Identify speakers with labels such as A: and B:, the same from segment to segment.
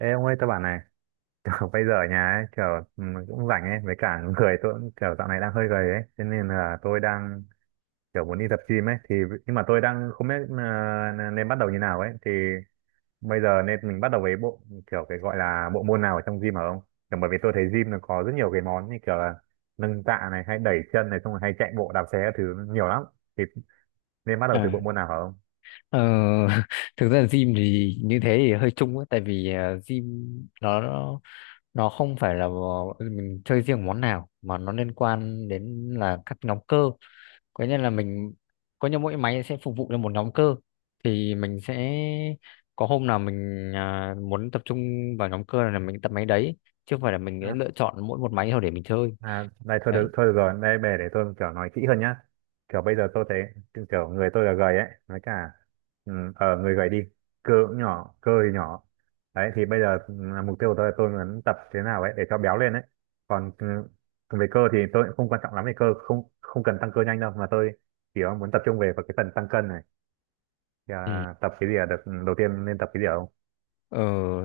A: Ê ông ơi, tôi bảo này, kiểu bây giờ ở nhà ấy, kiểu ừ, cũng rảnh ấy, với cả người tôi cũng kiểu dạo này đang hơi gầy ấy, cho nên là tôi đang kiểu muốn đi tập gym ấy, thì nhưng mà tôi đang không biết nên bắt đầu như nào ấy, thì bây giờ nên mình bắt đầu với bộ kiểu cái gọi là bộ môn nào ở trong gym hả ông? Kiểu bởi vì tôi thấy gym nó có rất nhiều cái món như kiểu là nâng tạ này, hay đẩy chân này, xong rồi hay chạy bộ đạp xe các thứ nhiều lắm, thì nên bắt đầu
B: À,
A: từ bộ môn nào hả ông?
B: ờ, thực ra gym thì như thế thì hơi chung ấy, tại vì gym nó nó nó không phải là à, mình chơi riêng món nào mà nó liên quan đến là các nhóm cơ, có nghĩa là mình có như mỗi máy sẽ phục vụ cho một nhóm cơ, thì mình sẽ có hôm nào mình à, muốn tập trung vào nhóm cơ là mình tập máy đấy, chứ không phải là mình sẽ lựa chọn mỗi một máy thôi để mình chơi.
A: À, này
B: Đấy.
A: thôi được rồi, đây bè để tôi kiểu nói kỹ hơn nhá. Kiểu bây giờ tôi thấy kiểu người tôi là gầy ấy, nói cả ừ, ờ người gầy đi, cơ cũng nhỏ, cơ thì nhỏ. Đấy thì bây giờ ừ, mục tiêu của tôi là tôi muốn tập thế nào ấy để cho béo lên ấy. Còn ừ, về cơ thì tôi cũng không quan trọng lắm về cơ, không không cần tăng cơ nhanh đâu mà tôi chỉ muốn tập trung vào cái phần tăng cân này. Thì,
B: Ừ.
A: à, tập cái gì là được ừ, đầu tiên nên tập cái gì ạ?
B: ờ,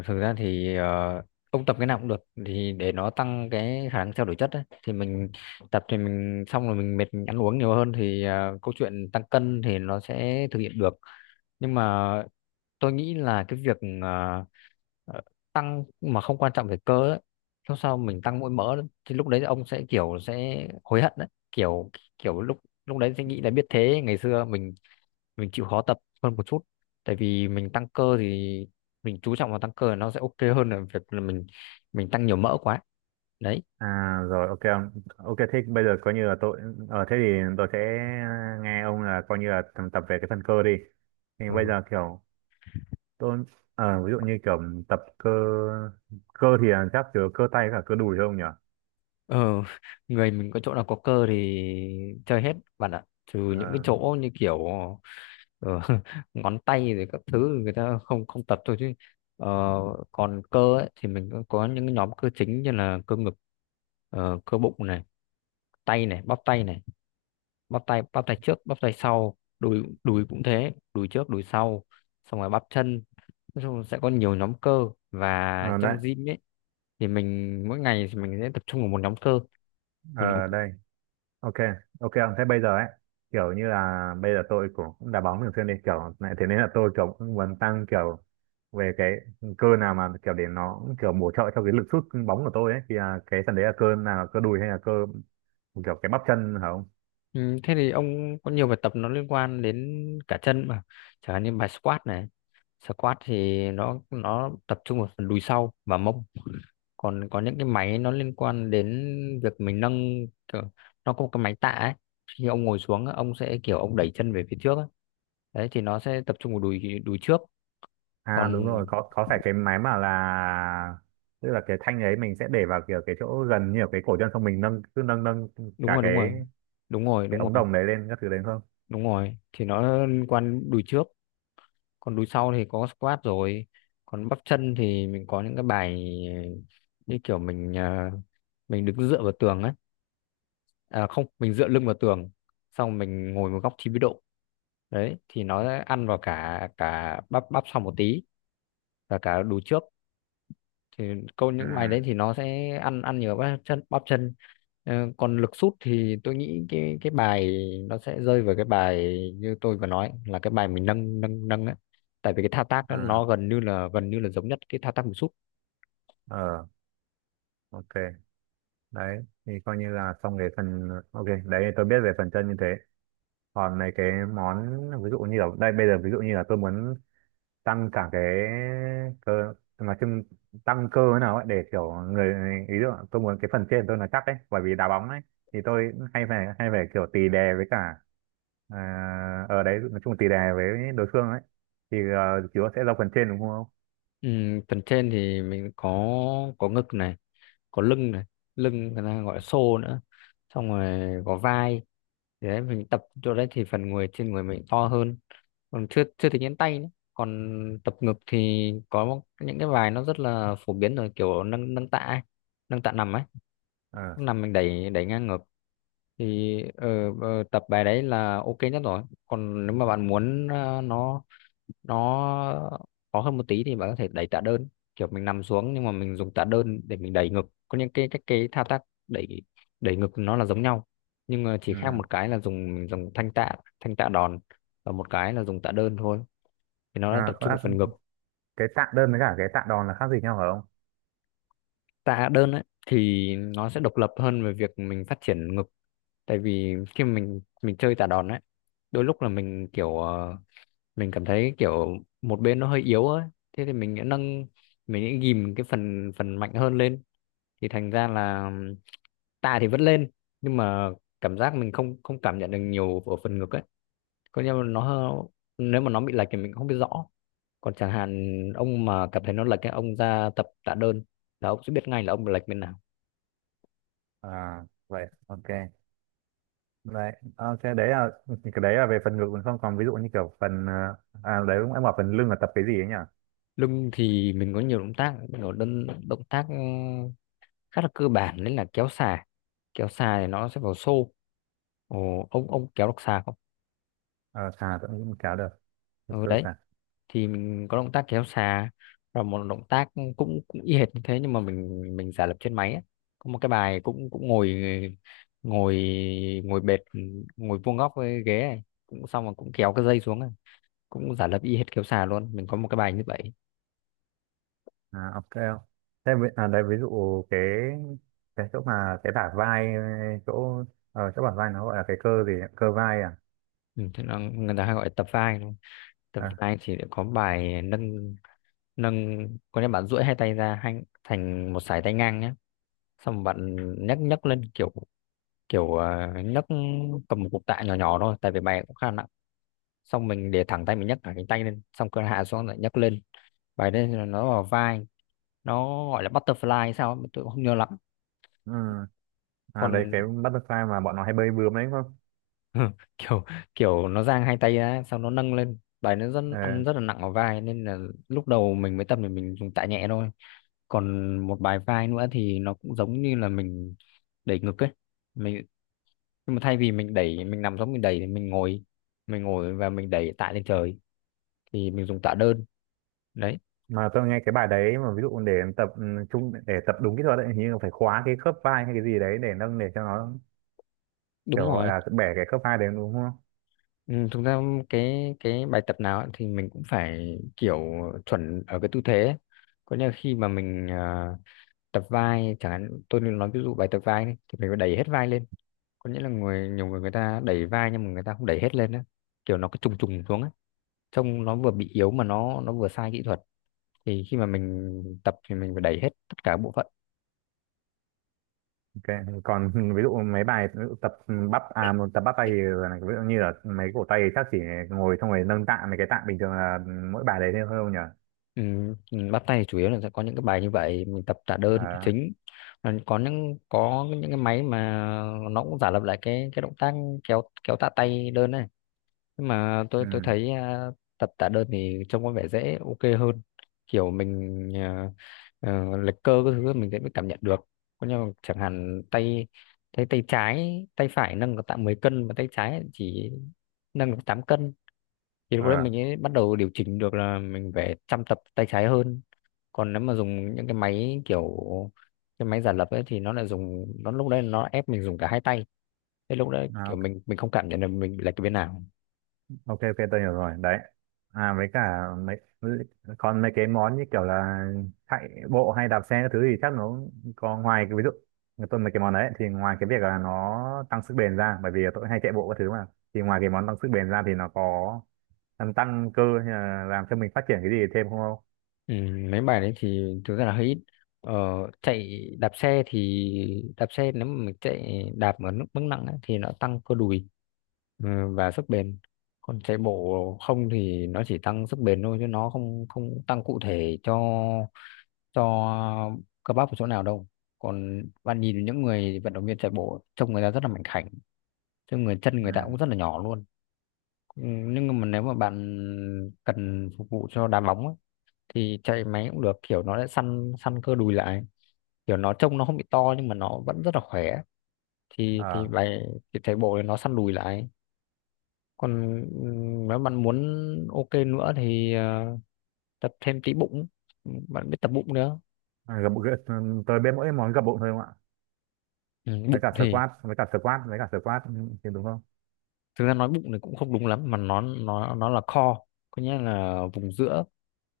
B: Thực ra thì ông tập cái nào cũng được thì để nó tăng cái khả năng trao đổi chất ấy. Thì mình tập thì mình xong rồi mình mệt mình ăn uống nhiều hơn thì à, câu chuyện tăng cân thì nó sẽ thực hiện được, nhưng mà tôi nghĩ là cái việc à, ờ, tăng mà không quan trọng về cơ ấy, lúc sau mình tăng mỗi mỡ thì lúc đấy ông sẽ kiểu sẽ hối hận đấy, kiểu kiểu lúc lúc đấy sẽ nghĩ là biết thế ngày xưa mình chịu khó tập hơn một chút, tại vì mình tăng cơ thì mình chú trọng vào tăng cơ nó sẽ ok hơn là việc là mình tăng nhiều mỡ quá. Đấy.
A: À rồi, ok ông. Ok thế bây giờ coi như là tôi ờ thế thì tôi sẽ nghe ông là coi như là tập về cái phần cơ đi, thì bây
B: Ừ.
A: giờ kiểu tôi ví dụ như kiểu tập cơ, cơ thì là chắc chứa cơ tay với cả cơ đùi không nhỉ.
B: ờ người mình có chỗ nào có cơ thì chơi hết bạn ạ, trừ những cái
A: Ờ,
B: chỗ như kiểu Ờ, ngón tay rồi các thứ người ta không không tập thôi chứ, ờ, còn cơ ấy, thì mình có những cái nhóm cơ chính như là cơ ngực, cơ bụng này, tay này, bắp tay này, bắp tay trước bắp tay sau, đùi đùi cũng thế, đùi trước đùi sau, xong rồi bắp chân. Nói chung là sẽ có nhiều nhóm cơ, và
A: ờ, đấy.
B: trong gym ấy thì mình mỗi ngày thì mình sẽ tập trung vào một nhóm
A: Ờ
B: cơ.
A: đây. Ok, ok ông, thế bây giờ ấy kiểu như là bây giờ tôi cũng cũng đá bóng thường xuyên đi kiểu này, thế nên là tôi kiểu cũng muốn tăng kiểu về cái cơ nào mà kiểu để nó cũng kiểu bổ trợ cho cái lực sút bóng của tôi ấy, thì là cái phần đấy là cơ nào, cơ đùi hay là cơ kiểu cái bắp chân hả không.
B: Ừ, thế thì ông có nhiều bài tập nó liên quan đến cả chân mà, chẳng hạn như bài squat này. Squat thì nó tập trung vào phần đùi sau và mông, còn có những cái máy nó liên quan đến việc mình nâng kiểu, nó có một cái máy tạ ấy, khi ông ngồi xuống á, ông sẽ kiểu ông đẩy chân về phía trước á. Đấy thì nó sẽ tập trung vào đùi đùi trước.
A: À
B: Còn
A: đúng rồi, có phải cái máy mà là tức là cái thanh ấy mình sẽ để vào kiểu cái chỗ gần như là cái cổ chân xong mình nâng, cứ nâng nâng
B: đúng
A: cả
B: rồi, đúng rồi, đúng rồi,
A: cái
B: đúng
A: ống
B: rồi,
A: đồng đấy lên các thứ đấy không.
B: đúng rồi, thì nó liên quan đến đùi trước, còn đùi sau thì có squat rồi, còn bắp chân thì mình có những cái bài như kiểu mình à, mình đứng dựa vào tường ấy, à, không, mình dựa lưng vào tường, xong mình ngồi một góc 90 độ. Đấy thì nó sẽ ăn vào cả cả bắp bắp sau một tí và cả đùi trước, thì câu
A: Ừ.
B: những bài đấy thì nó sẽ ăn ăn nhiều bắp chân Ờ, còn lực sút thì tôi nghĩ cái bài nó sẽ rơi vào cái bài như tôi vừa nói, là cái bài mình nâng nâng nâng ấy, tại vì cái thao tác đó
A: À,
B: nó gần như là giống nhất cái thao tác mình sút.
A: ờ, ok, đấy thì coi như là xong cái phần, ok, đấy tôi biết về phần chân như thế. Còn mấy cái món ví dụ như là đây bây giờ ví dụ như là tôi muốn tăng cả cái cơ nói chung, tăng cơ thế nào ấy để kiểu người, ý tưởng tôi muốn cái phần trên tôi là chắc ấy, bởi vì đá bóng ấy, thì tôi hay phải kiểu tì đè với cả ở đấy nói chung là tì đè với đối phương ấy, thì chúa sẽ ra phần trên đúng không.
B: Phần trên thì mình có ngực này, có lưng này, lưng người ta gọi là xô nữa, xong rồi có vai. Thì đấy mình tập chỗ đấy thì phần người trên người mình to hơn, còn chưa chưa tính đến tay nữa. Còn tập ngực thì có những cái bài nó rất là phổ biến rồi, kiểu nâng nâng tạ ấy, nâng tạ nằm ấy,
A: Ờ.
B: năm mình đẩy đẩy ngang ngược thì tập bài đấy là ok nhất rồi, còn nếu mà bạn muốn nó khó hơn một tí thì bạn có thể đẩy tạ đơn, kiểu mình nằm xuống nhưng mà mình dùng tạ đơn để mình đẩy ngực. Có những cái thao tác đẩy, đẩy ngực nó là giống nhau, nhưng mà chỉ khác
A: Ừ.
B: một cái là mình dùng thanh tạ, thanh tạ đòn, và một cái là dùng tạ đơn thôi, thì nó đã
A: À
B: tập
A: có
B: trung
A: lẽ
B: vào phần ngực.
A: cái tạ đơn với cả cái tạ đòn là khác gì nhau phải không.
B: Tạ đơn ấy thì nó sẽ độc lập hơn về việc mình phát triển ngực, tại vì khi mà mình chơi tạ đòn ấy, đôi lúc là mình kiểu mình cảm thấy kiểu một bên nó hơi yếu ấy, thế thì mình sẽ nâng, mình sẽ ghìm cái phần phần mạnh hơn lên, thì thành ra là tạ thì vẫn lên, nhưng mà cảm giác mình không không cảm nhận được nhiều ở phần ngực ấy, còn coi mà nó, nếu mà nó bị lệch thì mình cũng không biết rõ. Còn chẳng hạn ông mà cảm thấy nó lệch cái ông ra tập tạ đơn, là ông sẽ biết ngay là ông bị lệch bên nào.
A: À vậy ok, vậy ok, đấy là cái đấy là về phần ngực mình, không còn ví dụ như kiểu phần à đấy cũng em bảo phần lưng là tập cái gì ấy nhỉ.
B: Lưng thì mình có nhiều động tác, mình có đơn động tác ừ, khá là cơ bản, đấy là kéo xà. Kéo xà thì nó sẽ vào xô. Ồ, ông kéo được xà không?
A: Ờ xà tôi cũng kéo được. Tập
B: Ừ,
A: cơ
B: đấy
A: xà.
B: thì mình có động tác kéo xà, và một động tác cũng cũng y hệt như thế nhưng mà mình giả lập trên máy ấy. Có một cái bài cũng cũng ngồi, ngồi ngồi bệt, ngồi vuông góc với ghế này, cũng xong rồi cũng kéo cái dây xuống này, cũng giả lập y hệt kéo xà luôn. Mình có một cái bài như vậy.
A: À ok, thế à, đấy ví dụ cái cái chỗ mà cái bả vai chỗ chỗ bả vai nó gọi là cái cơ gì ấy? Cơ vai à.
B: Ừ, thế là người ta hay gọi là tập vai đúng không? Tập
A: À.
B: vai thì lại có bài nâng, nâng có nghĩa bạn duỗi hai tay ra hai, thành một sải tay ngang nhé, xong bạn nhấc nhấc lên kiểu, kiểu nhấc cầm một cục tạ nhỏ nhỏ thôi, tại vì bài cũng khá nặng, xong mình để thẳng tay mình nhấc cả cánh tay lên xong cơ hạ xuống lại nhấc lên, bài đấy là nó vào vai, nó gọi là butterfly hay sao ấy, tôi cũng không nhớ lắm.
A: Ừ. À
B: Còn
A: đấy cái butterfly mà bọn nó hay bơi bướm đấy đúng không.
B: kiểu, kiểu nó dang hai tay ra xong nó nâng lên, bài nó rất ăn,
A: Ờ,
B: rất là nặng vào vai nên là lúc đầu mình mới tập thì mình dùng tạ nhẹ thôi. Còn một bài vai nữa thì nó cũng giống như là mình đẩy ngực ấy, mình, nhưng mà thay vì mình đẩy mình nằm giống mình đẩy thì mình ngồi, mình ngồi và mình đẩy tạ lên trời, thì mình dùng tạ đơn. Đấy.
A: mà tôi nghe cái bài đấy mà ví dụ để tập ừ, trung để tập đúng kỹ thuật ấy hình như là phải khóa cái khớp vai hay cái gì đấy để nâng để cho nó kiểu
B: Đúng
A: gọi
B: rồi.
A: là bẻ cái khớp vai đấy đúng không.
B: Ừ, thực ra cái bài tập nào ấy thì mình cũng phải kiểu chuẩn ở cái tư thế ấy. Có nghĩa là khi mà mình à, tập vai chẳng hạn, tôi nên nói ví dụ bài tập vai đi, thì mình phải đẩy hết vai lên, có nghĩa là nhiều người, người ta đẩy vai nhưng mà người ta không đẩy hết lên á, kiểu nó cứ trùng trùng xuống á, trông nó vừa bị yếu mà nó vừa sai kỹ thuật, thì khi mà mình tập thì mình phải đẩy hết tất cả bộ phận.
A: Ok còn ví dụ mấy bài ví dụ tập bắp một tập bắp tay thì là ví dụ như là mấy cổ tay thì chắc chỉ ngồi xong rồi nâng tạ mấy cái tạ bình thường là mỗi bài đấy thôi không nhỉ.
B: Ừ, bắt tay thì chủ yếu là sẽ có những cái bài như vậy, mình tập tạ đơn là
A: À,
B: chính. Còn có những, có những cái máy mà nó cũng giả lập lại cái động tác kéo, kéo tạ tay đơn này, nhưng mà tôi
A: ừ,
B: thấy tập tạ đơn thì trông có vẻ dễ ok hơn, kiểu mình à, lệch cơ cái thứ mình sẽ mới cảm nhận được. Có, nhưng mà chẳng hạn tay, tay trái tay phải nâng được tạ 10 cân mà tay trái chỉ nâng được 8 cân, thì lúc đấy
A: ờ,
B: mình ấy bắt đầu điều chỉnh được là mình phải chăm tập tay trái hơn. Còn nếu mà dùng những cái máy kiểu cái máy giả lập ấy thì nó lại dùng, nó lúc đấy nó ép mình dùng cả hai tay, thế lúc đấy kiểu
A: à,
B: mình không cảm nhận được mình bị lệch cái bên nào.
A: ok, ok tôi hiểu rồi đấy. À với cả mấy còn mấy cái món như kiểu là chạy bộ hay đạp xe các thứ thì chắc nó cũng có ngoài cái ví dụ người tôi mấy cái món đấy thì ngoài cái việc là nó tăng sức bền ra, bởi vì tôi hay chạy bộ các thứ mà, thì ngoài cái món tăng sức bền ra thì nó có làm tăng cơ hay là làm cho mình phát triển cái gì thêm không không.
B: Ừ, mấy bài đấy thì thực ra là hơi ít. ờ, Chạy, đạp xe thì đạp xe, nếu mà mình chạy đạp ở mức mức nặng ấy, thì nó tăng cơ đùi, ừ, và sức bền. Còn chạy bộ không thì nó chỉ tăng sức bền thôi, chứ nó không không tăng cụ thể cho cơ bắp ở chỗ nào đâu. Còn bạn nhìn những người vận động viên chạy bộ trông người ta rất là mảnh khảnh, chứ người chân người ta
A: Ừ.
B: cũng rất là nhỏ luôn. Ừ, nhưng mà nếu mà bạn cần phục vụ cho đá bóng ấy, thì chạy máy cũng được, kiểu nó sẽ săn săn cơ đùi lại, kiểu nó trông nó không bị to nhưng mà nó vẫn rất là khỏe,
A: Ờ.
B: thì bài thì chạy bộ thì nó săn đùi lại. Còn ừ, nếu bạn muốn ok nữa thì tập thêm tí bụng. Ừ, bạn biết tập bụng nữa.
A: À, gập gập- tôi biết mỗi món gập bụng thôi không ạ.
B: Ừ,
A: Với
B: bụng
A: cả
B: thì,
A: squat, với cả squat, với cả squat, ừ, thì đúng không.
B: thực ra nói bụng thì cũng không đúng lắm mà nó nó là core, có nghĩa là vùng giữa,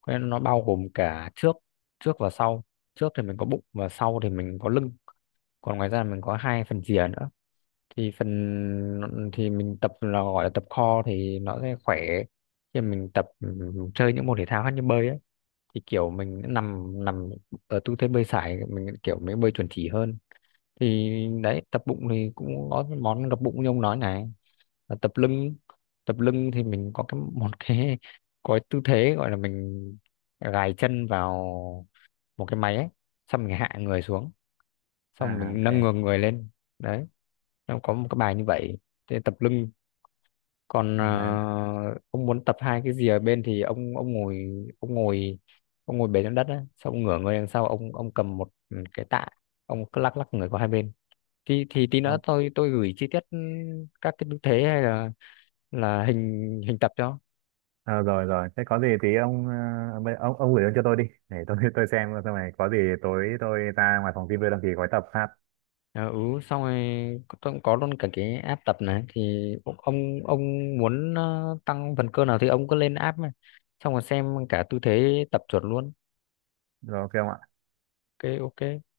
B: có nghĩa là nó bao gồm cả trước, trước và sau, trước thì mình có bụng và sau thì mình có lưng, còn ngoài ra mình có hai phần rìa nữa, thì phần, thì mình tập là gọi là tập core thì nó sẽ khỏe. Khi mà mình tập ừ, chơi những môn thể thao khác như bơi ấy, thì kiểu mình nằm nằm ở tư thế bơi sải mình kiểu mới bơi chuẩn chỉ hơn. Thì đấy, tập bụng thì cũng có cái món gập bụng như ông nói này, là tập lưng. Tập lưng thì mình có cái một cái, có cái tư thế gọi là mình gài chân vào một cái máy ấy, xong mình hạ người xuống, xong
A: À
B: mình
A: ok.
B: nâng ngược người lên. Đấy, nó có một cái bài như vậy để tập lưng. Còn ờ,
A: Nên là-
B: ông muốn tập hai cái gì ở bên thì ông ngồi, ông ngồi ông ngồi bệt trên đất á, xong ông ngửa người đằng sau, ông cầm một cái tạ, ông cứ lắc lắc người qua hai bên. Thì tí nữa tôi gửi chi tiết ừ, các cái tư thế hay là hình, hình tập cho.
A: ờ rồi rồi, thế có gì thì ông ông gửi cho tôi đi để tôi tôi xem xong rồi có gì tối tôi ra ngoài phòng gym tôi đăng ký gói tập hát.
B: Ờ, ừ, xong rồi tôi cũng có luôn cả cái app tập này, thì ông muốn ờ, tăng phần cơ nào thì ông cứ lên app mà xong rồi xem cả tư thế tập chuẩn luôn.
A: Rồi ok ông ạ.
B: Ok, ok.